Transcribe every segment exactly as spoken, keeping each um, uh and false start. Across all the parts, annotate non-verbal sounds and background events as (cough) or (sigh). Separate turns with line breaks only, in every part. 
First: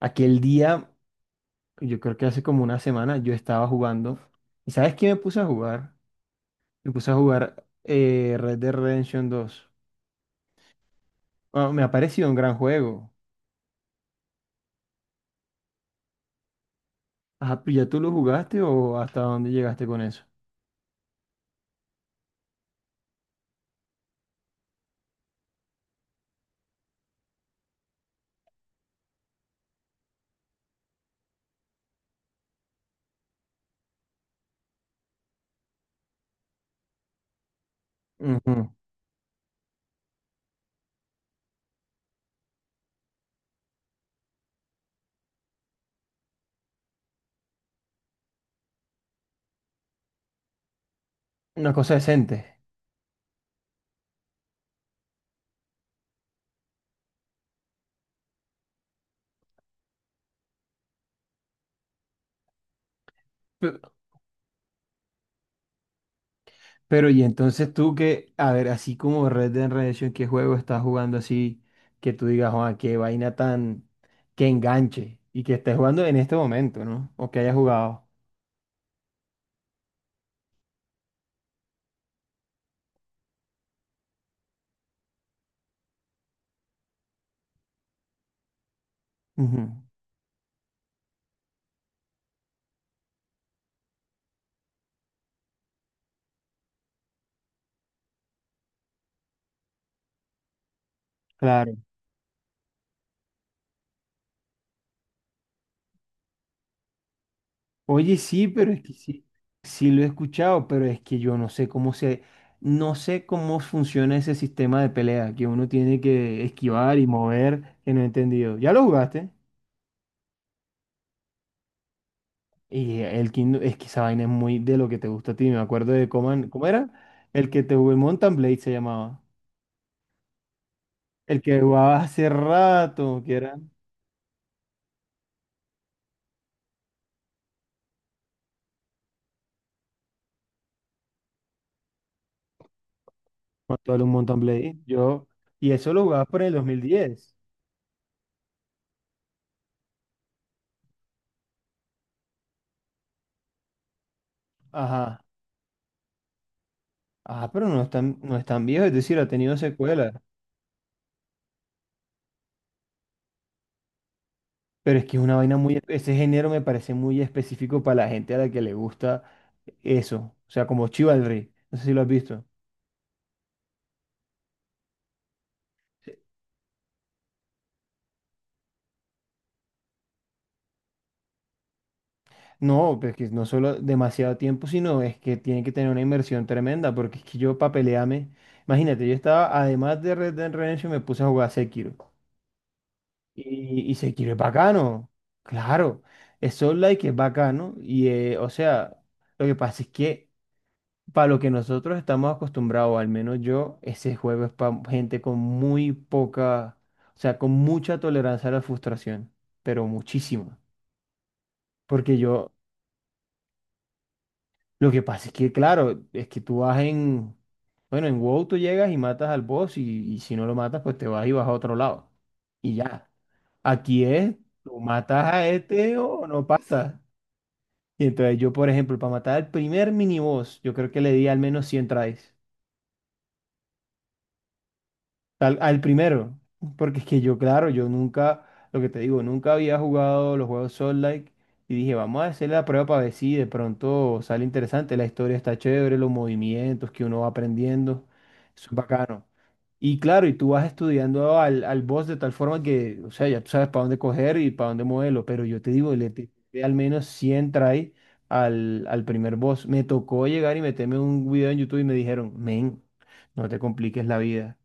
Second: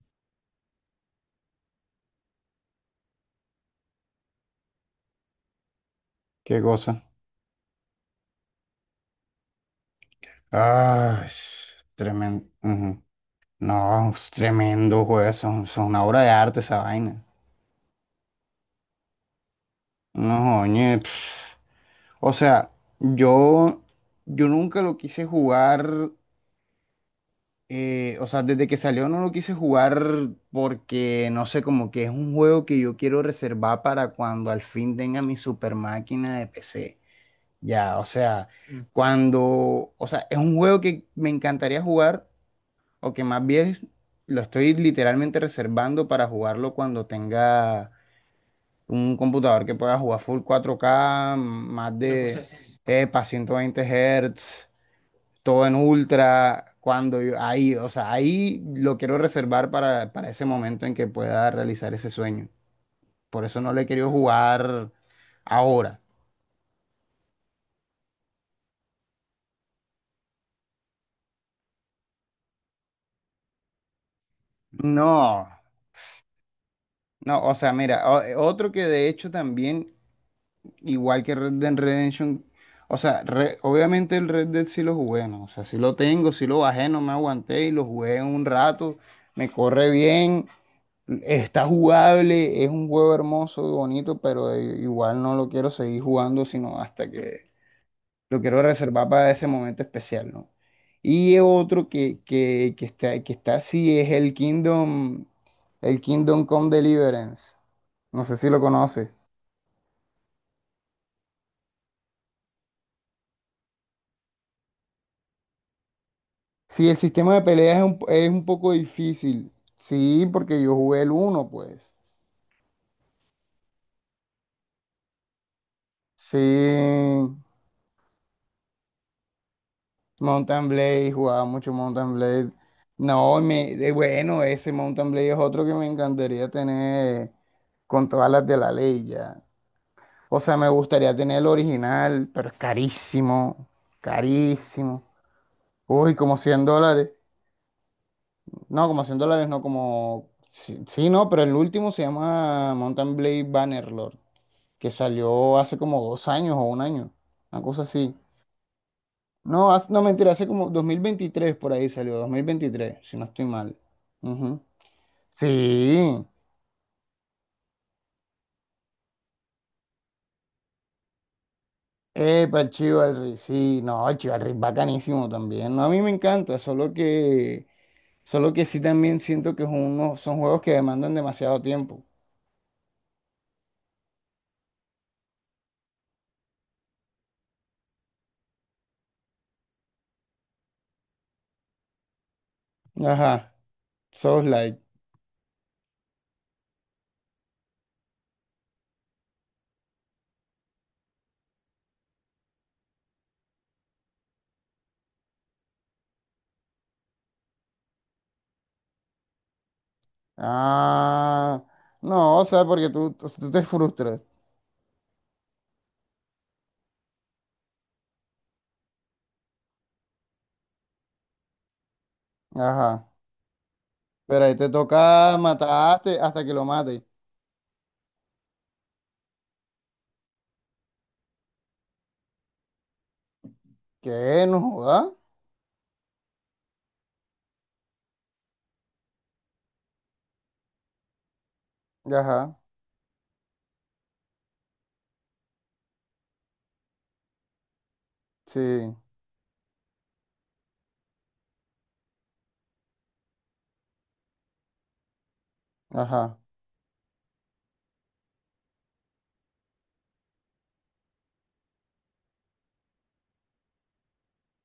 Aquel día, yo creo que hace como una semana, yo estaba jugando. ¿Y sabes qué me puse a jugar?
Qué
Me
cosa.
puse a jugar eh, Red Dead Redemption dos.
Ah,
Ah, me ha parecido un
tremendo.
gran juego.
No, es tremendo, juez. Eso, eso es una obra de arte esa vaina.
Ajá, ¿pero ya tú lo jugaste o hasta dónde llegaste con eso?
No, oye. O sea, yo, yo nunca lo quise jugar. Eh, o sea, desde que salió no lo quise jugar porque, no sé, como que es un juego que yo quiero reservar para cuando al fin tenga mi super máquina de P C. Ya, o sea,
Ujú.
cuando, o sea, es un juego que me encantaría jugar, o que más bien lo estoy literalmente reservando para jugarlo cuando tenga un computador que pueda jugar full cuatro K,
Una
más
cosa
una cosa de
decente.
así. Epa, ciento veinte Hz, todo en ultra, cuando yo- ahí, o sea, ahí lo quiero reservar para, para ese momento en que pueda realizar ese sueño. Por eso no
Pe-
lo he querido jugar ahora.
Pero, y entonces tú que, a ver, así como Red Dead Redemption, ¿qué juego estás jugando, así que tú digas, Juan, qué vaina tan que enganche y
No,
que estés jugando en este momento? ¿No? O que
no,
hayas
o sea,
jugado.
mira, o- otro que de hecho también igual que Red Dead Redemption. O sea, re- obviamente el Red Dead sí lo jugué, ¿no? O sea, sí lo tengo, sí lo bajé, no me aguanté y lo jugué un rato. Me
Ujú.
corre bien, está jugable, es un juego hermoso y bonito, pero i- igual no lo quiero seguir jugando, sino hasta que lo quiero reservar para ese momento especial, ¿no? Y
Claro.
otro que, que, que está, que está así es el Kingdom, el Kingdom Come Deliverance.
Oye,
No sé
sí,
si lo
pero es que
conoces.
sí, sí lo he escuchado, pero es que yo no sé cómo se, no sé cómo funciona ese sistema de pelea que uno tiene que
Sí, el
esquivar y
sistema de
mover,
peleas es
que
un,
no he
es un
entendido. ¿Ya
poco
lo jugaste?
difícil. Sí, porque yo jugué el uno, pues.
Y el Kingdom, es que esa vaina es muy de lo que te gusta a ti. Me acuerdo de
Sí,
Coman, ¿cómo era? El que te jugué Mountain Blade se llamaba.
Mountain Blade,
El
jugaba
que
mucho
jugaba
Mountain
hace
Blade.
rato, que
No,
era
me, de- bueno, ese Mountain Blade es otro que me encantaría tener con todas las de la ley ya. O sea, me gustaría tener el original, pero es carísimo,
actual un Mountain Blade.
carísimo.
Yo, y eso lo
Uy,
jugabas
como
por el dos
cien
mil
dólares.
diez.
No, como cien dólares, no como... Sí, sí, no, pero el último se llama Mountain Blade Bannerlord, que
Ajá.
salió hace como dos años o un año,
Ajá,
una
pero no
cosa
es
así.
tan, no es tan viejo, es decir, ha tenido
No, hace- no,
secuelas.
mentira, hace como dos mil veintitrés por ahí salió, dos mil veintitrés, si no estoy mal. Ujú.
Pero es que es una vaina muy, ese
Sí,
género me parece muy específico para la gente a la que le gusta eso. O sea, como Chivalry. No sé si lo has visto.
epa, Chivalry, sí, no, Chivalry es bacanísimo también. No, a mí me encanta, solo que, solo que sí también siento que es uno- son juegos que demandan demasiado tiempo.
No, pero es que no solo demasiado tiempo, sino es que tiene que tener una inversión tremenda, porque es que yo para pelearme, imagínate, yo estaba, además de Red Dead Redemption, me puse a jugar Sekiro.
Ajá,
Y, y Sekiro es
Souls like.
bacano, claro, es Soul Like, es bacano, y eh, o sea, lo que pasa es que para lo que nosotros estamos acostumbrados, al menos yo, ese juego es para gente con muy poca, o sea, con mucha tolerancia a la frustración, pero muchísima.
Ah,
Porque
no, o
yo,
sea, porque tú, o sea, tú te frustras.
lo que pasa es que, claro, es que tú vas en, bueno, en WoW tú llegas y matas al boss y, y si no lo matas, pues te vas y vas a otro lado. Y
Ajá.
ya. Aquí es,
Pero ahí te
tú matas
toca
a este
matarte
o
hasta
no
que lo
pasa.
mate.
Y entonces yo, por ejemplo, para matar al primer miniboss, yo creo que le di al menos cien tries.
¿Qué? No joda.
Al, al primero, porque es que yo, claro, yo nunca, lo que te digo, nunca había jugado los juegos Soul Like y dije, vamos a hacer
Ajá.
la prueba para ver si de pronto sale interesante, la historia está chévere, los movimientos que uno va aprendiendo,
Sí.
eso es bacano. Y claro, y tú vas estudiando al, al boss de tal forma que, o sea, ya tú sabes para dónde coger y para dónde moverlo, pero yo te digo, le te-
Ajá.
al menos cien try al, al primer boss. Me tocó llegar y meterme un video en YouTube y me dijeron, men, no te compliques la vida,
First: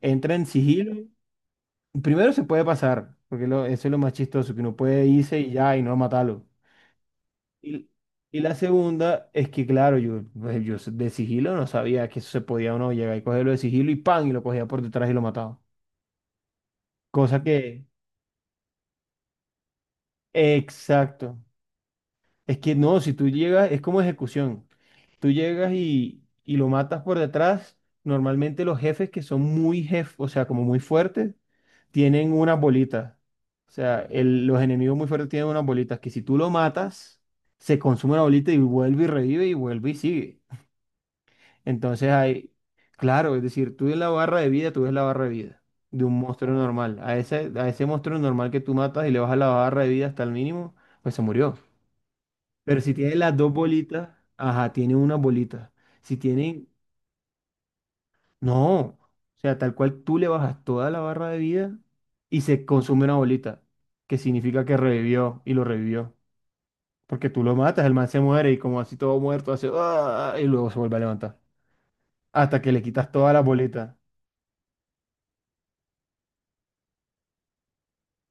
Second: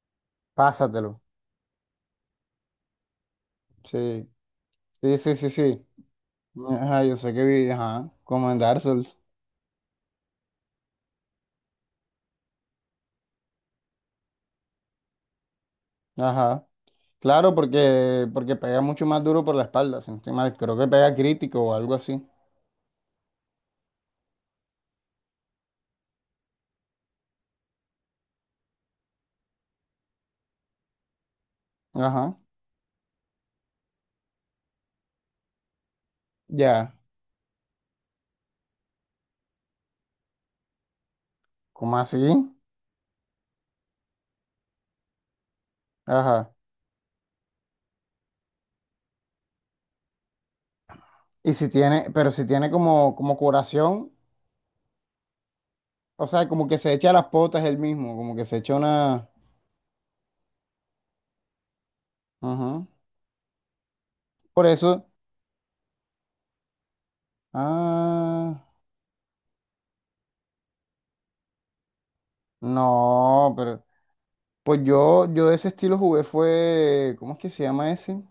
entra en sigilo.
Pásatelo.
Primero se puede pasar, porque lo- eso es lo más
Sí.
chistoso, que uno puede
Sí, sí,
irse
sí,
y ya, y
sí.
no matarlo.
Ajá, yo sé que vi,
Y,
ajá.
y
Como
la
en Dark Souls.
segunda es que, claro, yo, pues, yo de sigilo no sabía que eso se podía, uno llegar y cogerlo de sigilo, y ¡pam!, y lo cogía por detrás y lo mataba.
Ajá.
Cosa
Claro,
que,
porque, porque pega mucho más duro por la espalda, si no estoy mal. Creo que pega
exacto.
crítico o algo así.
Es que no, si tú llegas, es como ejecución. Tú llegas y, y lo matas por detrás. Normalmente los jefes que son muy jefes, o sea, como muy fuertes, tienen
Ajá.
unas bolitas. O sea, el- los enemigos muy fuertes tienen unas bolitas que si tú lo
Ya.
matas, se consume una bolita y vuelve y revive y vuelve y sigue.
¿Cómo
Entonces
así?
hay, claro, es decir, tú ves la barra de vida, tú ves la barra de vida de un monstruo
Ajá.
normal. A ese, a ese monstruo normal que tú matas y le bajas la barra de vida hasta el mínimo, pues se
Y
murió.
si tiene, pero si tiene
Pero si tiene
como,
las
como
dos bolitas,
curación.
ajá, tiene una bolita. Si
O sea,
tienen.
como que se echa las potas él mismo, como que se echa
No, o
una...
sea, tal cual, tú le bajas toda la barra de vida y se
Ujú.
consume una bolita, que significa
Por
que
eso...
revivió, y lo revivió. Porque tú lo matas, el man se muere y,
Ah,
como así todo muerto, hace "Ah", y luego se vuelve a levantar. Hasta que le quitas todas las
no, pero...
bolitas.
Pues yo, yo de ese estilo jugué fue... ¿Cómo es que se llama ese?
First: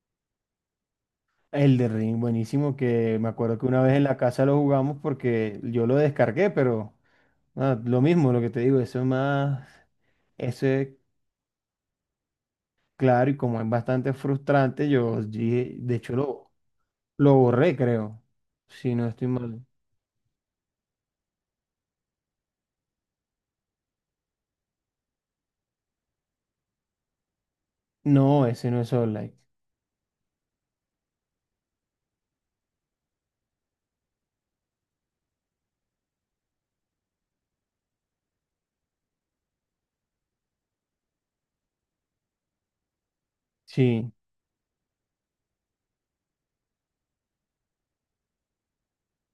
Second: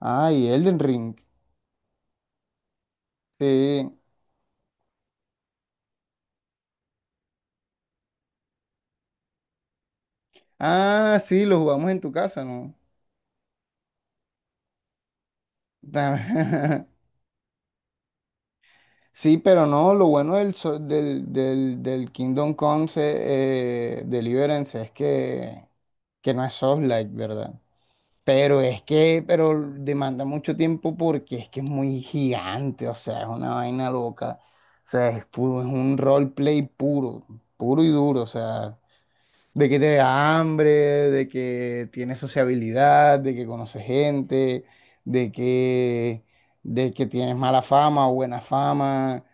Ay, Elden Ring.
El de Ring, buenísimo, que me acuerdo que una
Sí.
vez en la casa lo jugamos porque yo lo descargué, pero ah, lo mismo, lo que te digo, eso es más, eso es,
Ah, sí, lo jugamos en tu casa, ¿no?
claro, y como es bastante frustrante, yo dije, de hecho lo...
Ta-
Lo borré, creo. Si no
(laughs)
estoy
Sí,
mal.
pero no, lo bueno del, so- del, del, del Kingdom Come se- eh, Deliverance es que, que no es Souls-like, ¿verdad?
No,
Pero
ese no
es
es All
que,
Like.
pero demanda mucho tiempo porque es que es muy gigante, o sea, es una vaina loca. O sea, es puro, es un roleplay puro, puro y duro, o sea, de que te da hambre, de que tienes sociabilidad, de que conoces
Sí.
gente, de que, de que tienes mala fama o buena fama,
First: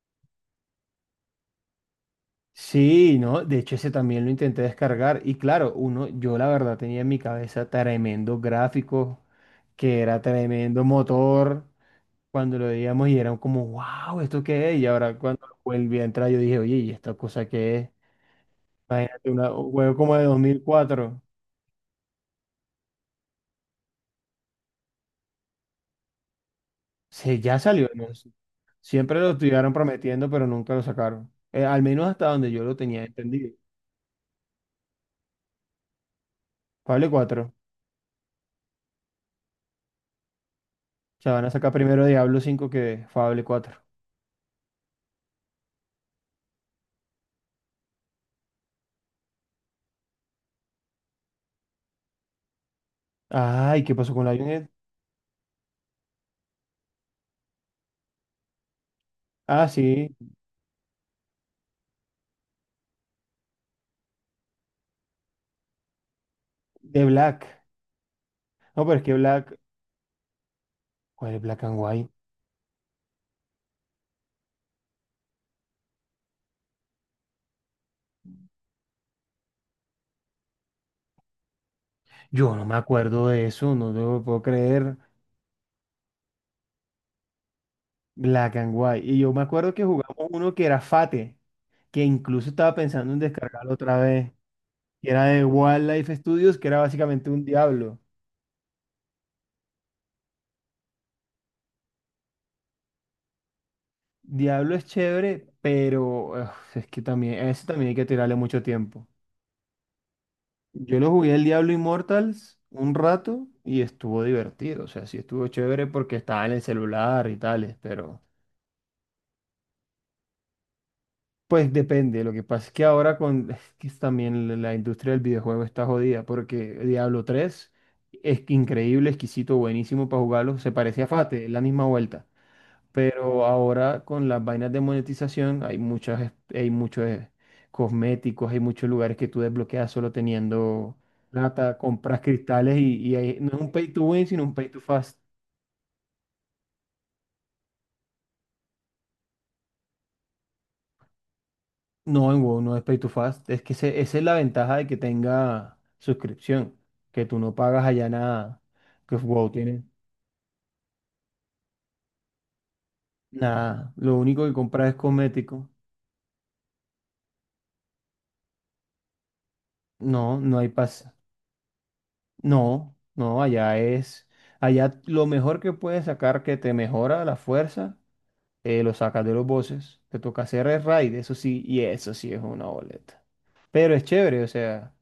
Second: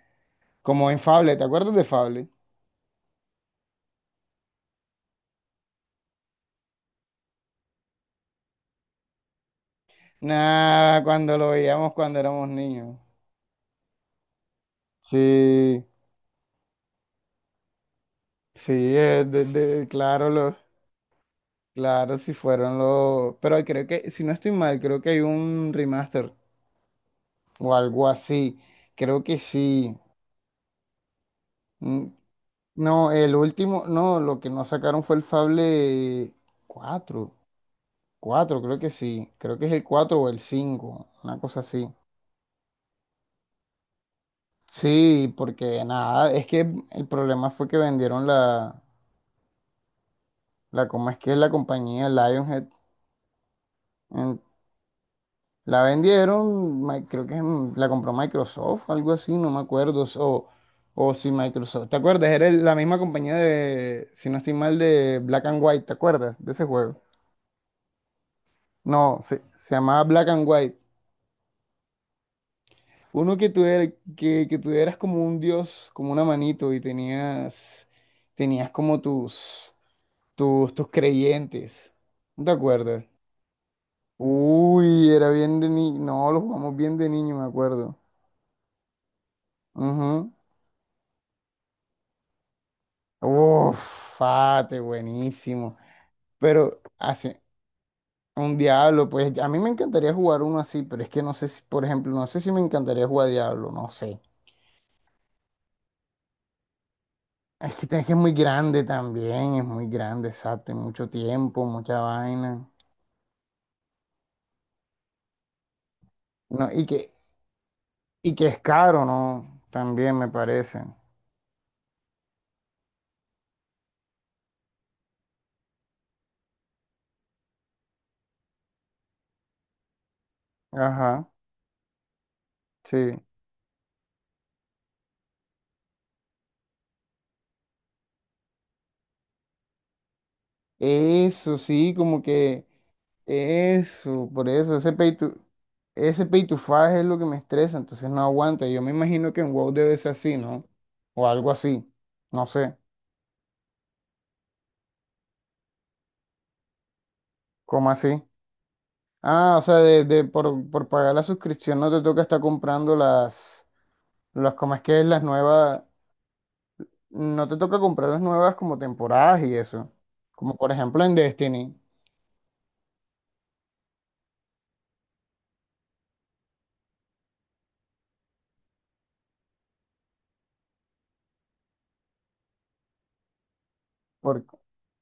como en Fable. ¿Te acuerdas de Fable?
Sí, no. De hecho, ese también lo intenté descargar. Y claro, uno, yo la verdad tenía en mi cabeza tremendo gráfico, que era tremendo
Nada, cuando lo
motor.
veíamos cuando éramos
Cuando lo
niños.
veíamos y era como, wow, ¿esto qué es? Y ahora cuando
Sí,
volví a entrar, yo dije, oye, ¿y esta cosa qué es?
sí, eh,
Imagínate,
de-
una- un
de-
juego como de
claro,
dos
lo...
mil cuatro
Claro, si fueron los... Pero creo que, si no estoy mal, creo que hay un remaster
Se, ya
o
salió,
algo
no sé.
así.
Siempre
Creo
lo
que
estuvieron
sí.
prometiendo, pero nunca lo sacaron. Eh, al
Mm,
menos hasta donde yo lo tenía
no, el
entendido.
último, no, lo que no sacaron fue el Fable
Fable
cuatro,
cuatro,
cuatro, creo que sí. Creo que es el cuatro o el cinco,
O sea,
una
van a
cosa
sacar
así.
primero Diablo cinco que Fable cuatro.
Sí, porque nada, es que el problema fue que vendieron la, la, ¿cómo es que es la compañía Lionhead?
Ay, ¿qué pasó con Lionhead?
La vendieron, mi- creo que en- la compró Microsoft, algo así, no me
Ah,
acuerdo.
sí,
O, o si Microsoft, ¿te acuerdas? Era el- la misma compañía de, si no estoy mal, de Black and White. ¿Te acuerdas de ese juego?
de Black. No, pero es que
No, se,
Black.
se llamaba Black and White.
¿Cuál es Black and White?
Uno que tú, er- que, que tú eras como un dios, como una manito, y tenías, tenías como tus, tus, tus creyentes. ¿No te
Yo no me
acuerdas?
acuerdo de eso, no te lo puedo creer.
Uy, era bien de niño. No, lo jugamos bien de niño, me acuerdo.
Black and White. Y yo me acuerdo que jugamos
Ujú.
uno que era Fate, que incluso estaba pensando en descargarlo otra
Uf,
vez.
Fate,
Que era de
buenísimo.
Wildlife Studios, que era
Pero
básicamente
hace
un Diablo.
un Diablo, pues a mí me encantaría jugar uno así, pero es que no sé si, por ejemplo, no sé si me encantaría jugar Diablo, no sé.
Diablo es chévere, pero uf, es que también, a ese
Es
también hay
que
que
es que es muy
tirarle mucho
grande
tiempo.
también, es muy grande, exacto, y
Yo
mucho
lo jugué el
tiempo,
Diablo
mucha
Immortals
vaina.
un rato y estuvo divertido, o sea, sí estuvo chévere porque estaba en el
No, y que,
celular y tales, pero
y que es caro, ¿no? También me parece.
pues depende, lo que pasa es que ahora con (laughs) es que también la la industria del videojuego está jodida, porque Diablo tres es que increíble, exquisito, buenísimo para jugarlo, se parece a
Ajá,
Fate, es la misma vuelta.
sí.
Pero ahora con las vainas de monetización hay muchas, es- hay muchos eh, cosméticos, hay muchos lugares que tú desbloqueas solo teniendo
Eso
plata,
sí,
compras
como que
cristales y, y ahí- no es un pay to win,
eso,
sino
por
un pay
eso,
to
ese pay
fast.
to, ese pay to five es lo que me estresa, entonces no aguanta. Yo me imagino que en WoW debe ser así, ¿no? O algo así,
No, en
no
WoW no
sé,
es pay to fast. Es que ese- esa es la ventaja de que tenga suscripción, que tú no pagas
¿cómo
allá
así?
nada, que WoW
Ah, o sea,
tiene
de, de- por, por pagar la suscripción no te toca estar comprando las,
nada. Lo único que
las, ¿cómo es
compras es
que es? Las
cosmético.
nuevas, no te toca comprar las nuevas como temporadas y eso,
No,
como
no hay
por ejemplo
pas
en Destiny.
No, no, allá es, allá lo mejor que puedes sacar que te mejora la fuerza, eh, lo sacas de los bosses. Te toca hacer el raid, eso sí, y eso sí es una boleta. Pero es chévere,
Por,
o sea,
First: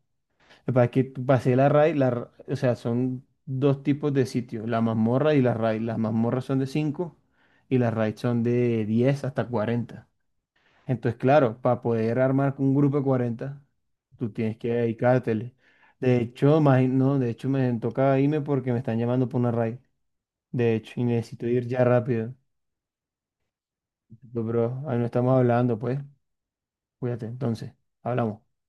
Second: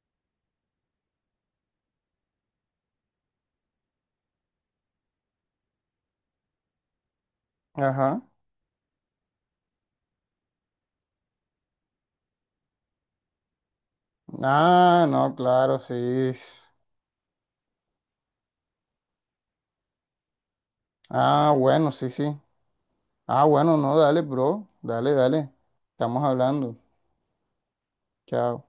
para que tú- pasé la raid, la, ra- o sea, son dos tipos de sitios, la mazmorra y la raid. Las mazmorras son de cinco y las raids
ajá.
son de diez hasta cuarenta. Entonces, claro, para poder armar un grupo de cuarenta, tú tienes que
Ah, no,
dedicártele.
claro, sí.
De hecho, imagi- no, de hecho me toca irme porque me están llamando por una raid. De hecho, y necesito
Ah,
ir ya
bueno, sí, sí.
rápido.
Ah, bueno, no, dale,
Pero,
bro.
bro, ahí no
Dale,
estamos
dale.
hablando, pues.
Estamos hablando.
Cuídate, entonces, hablamos.
Chao.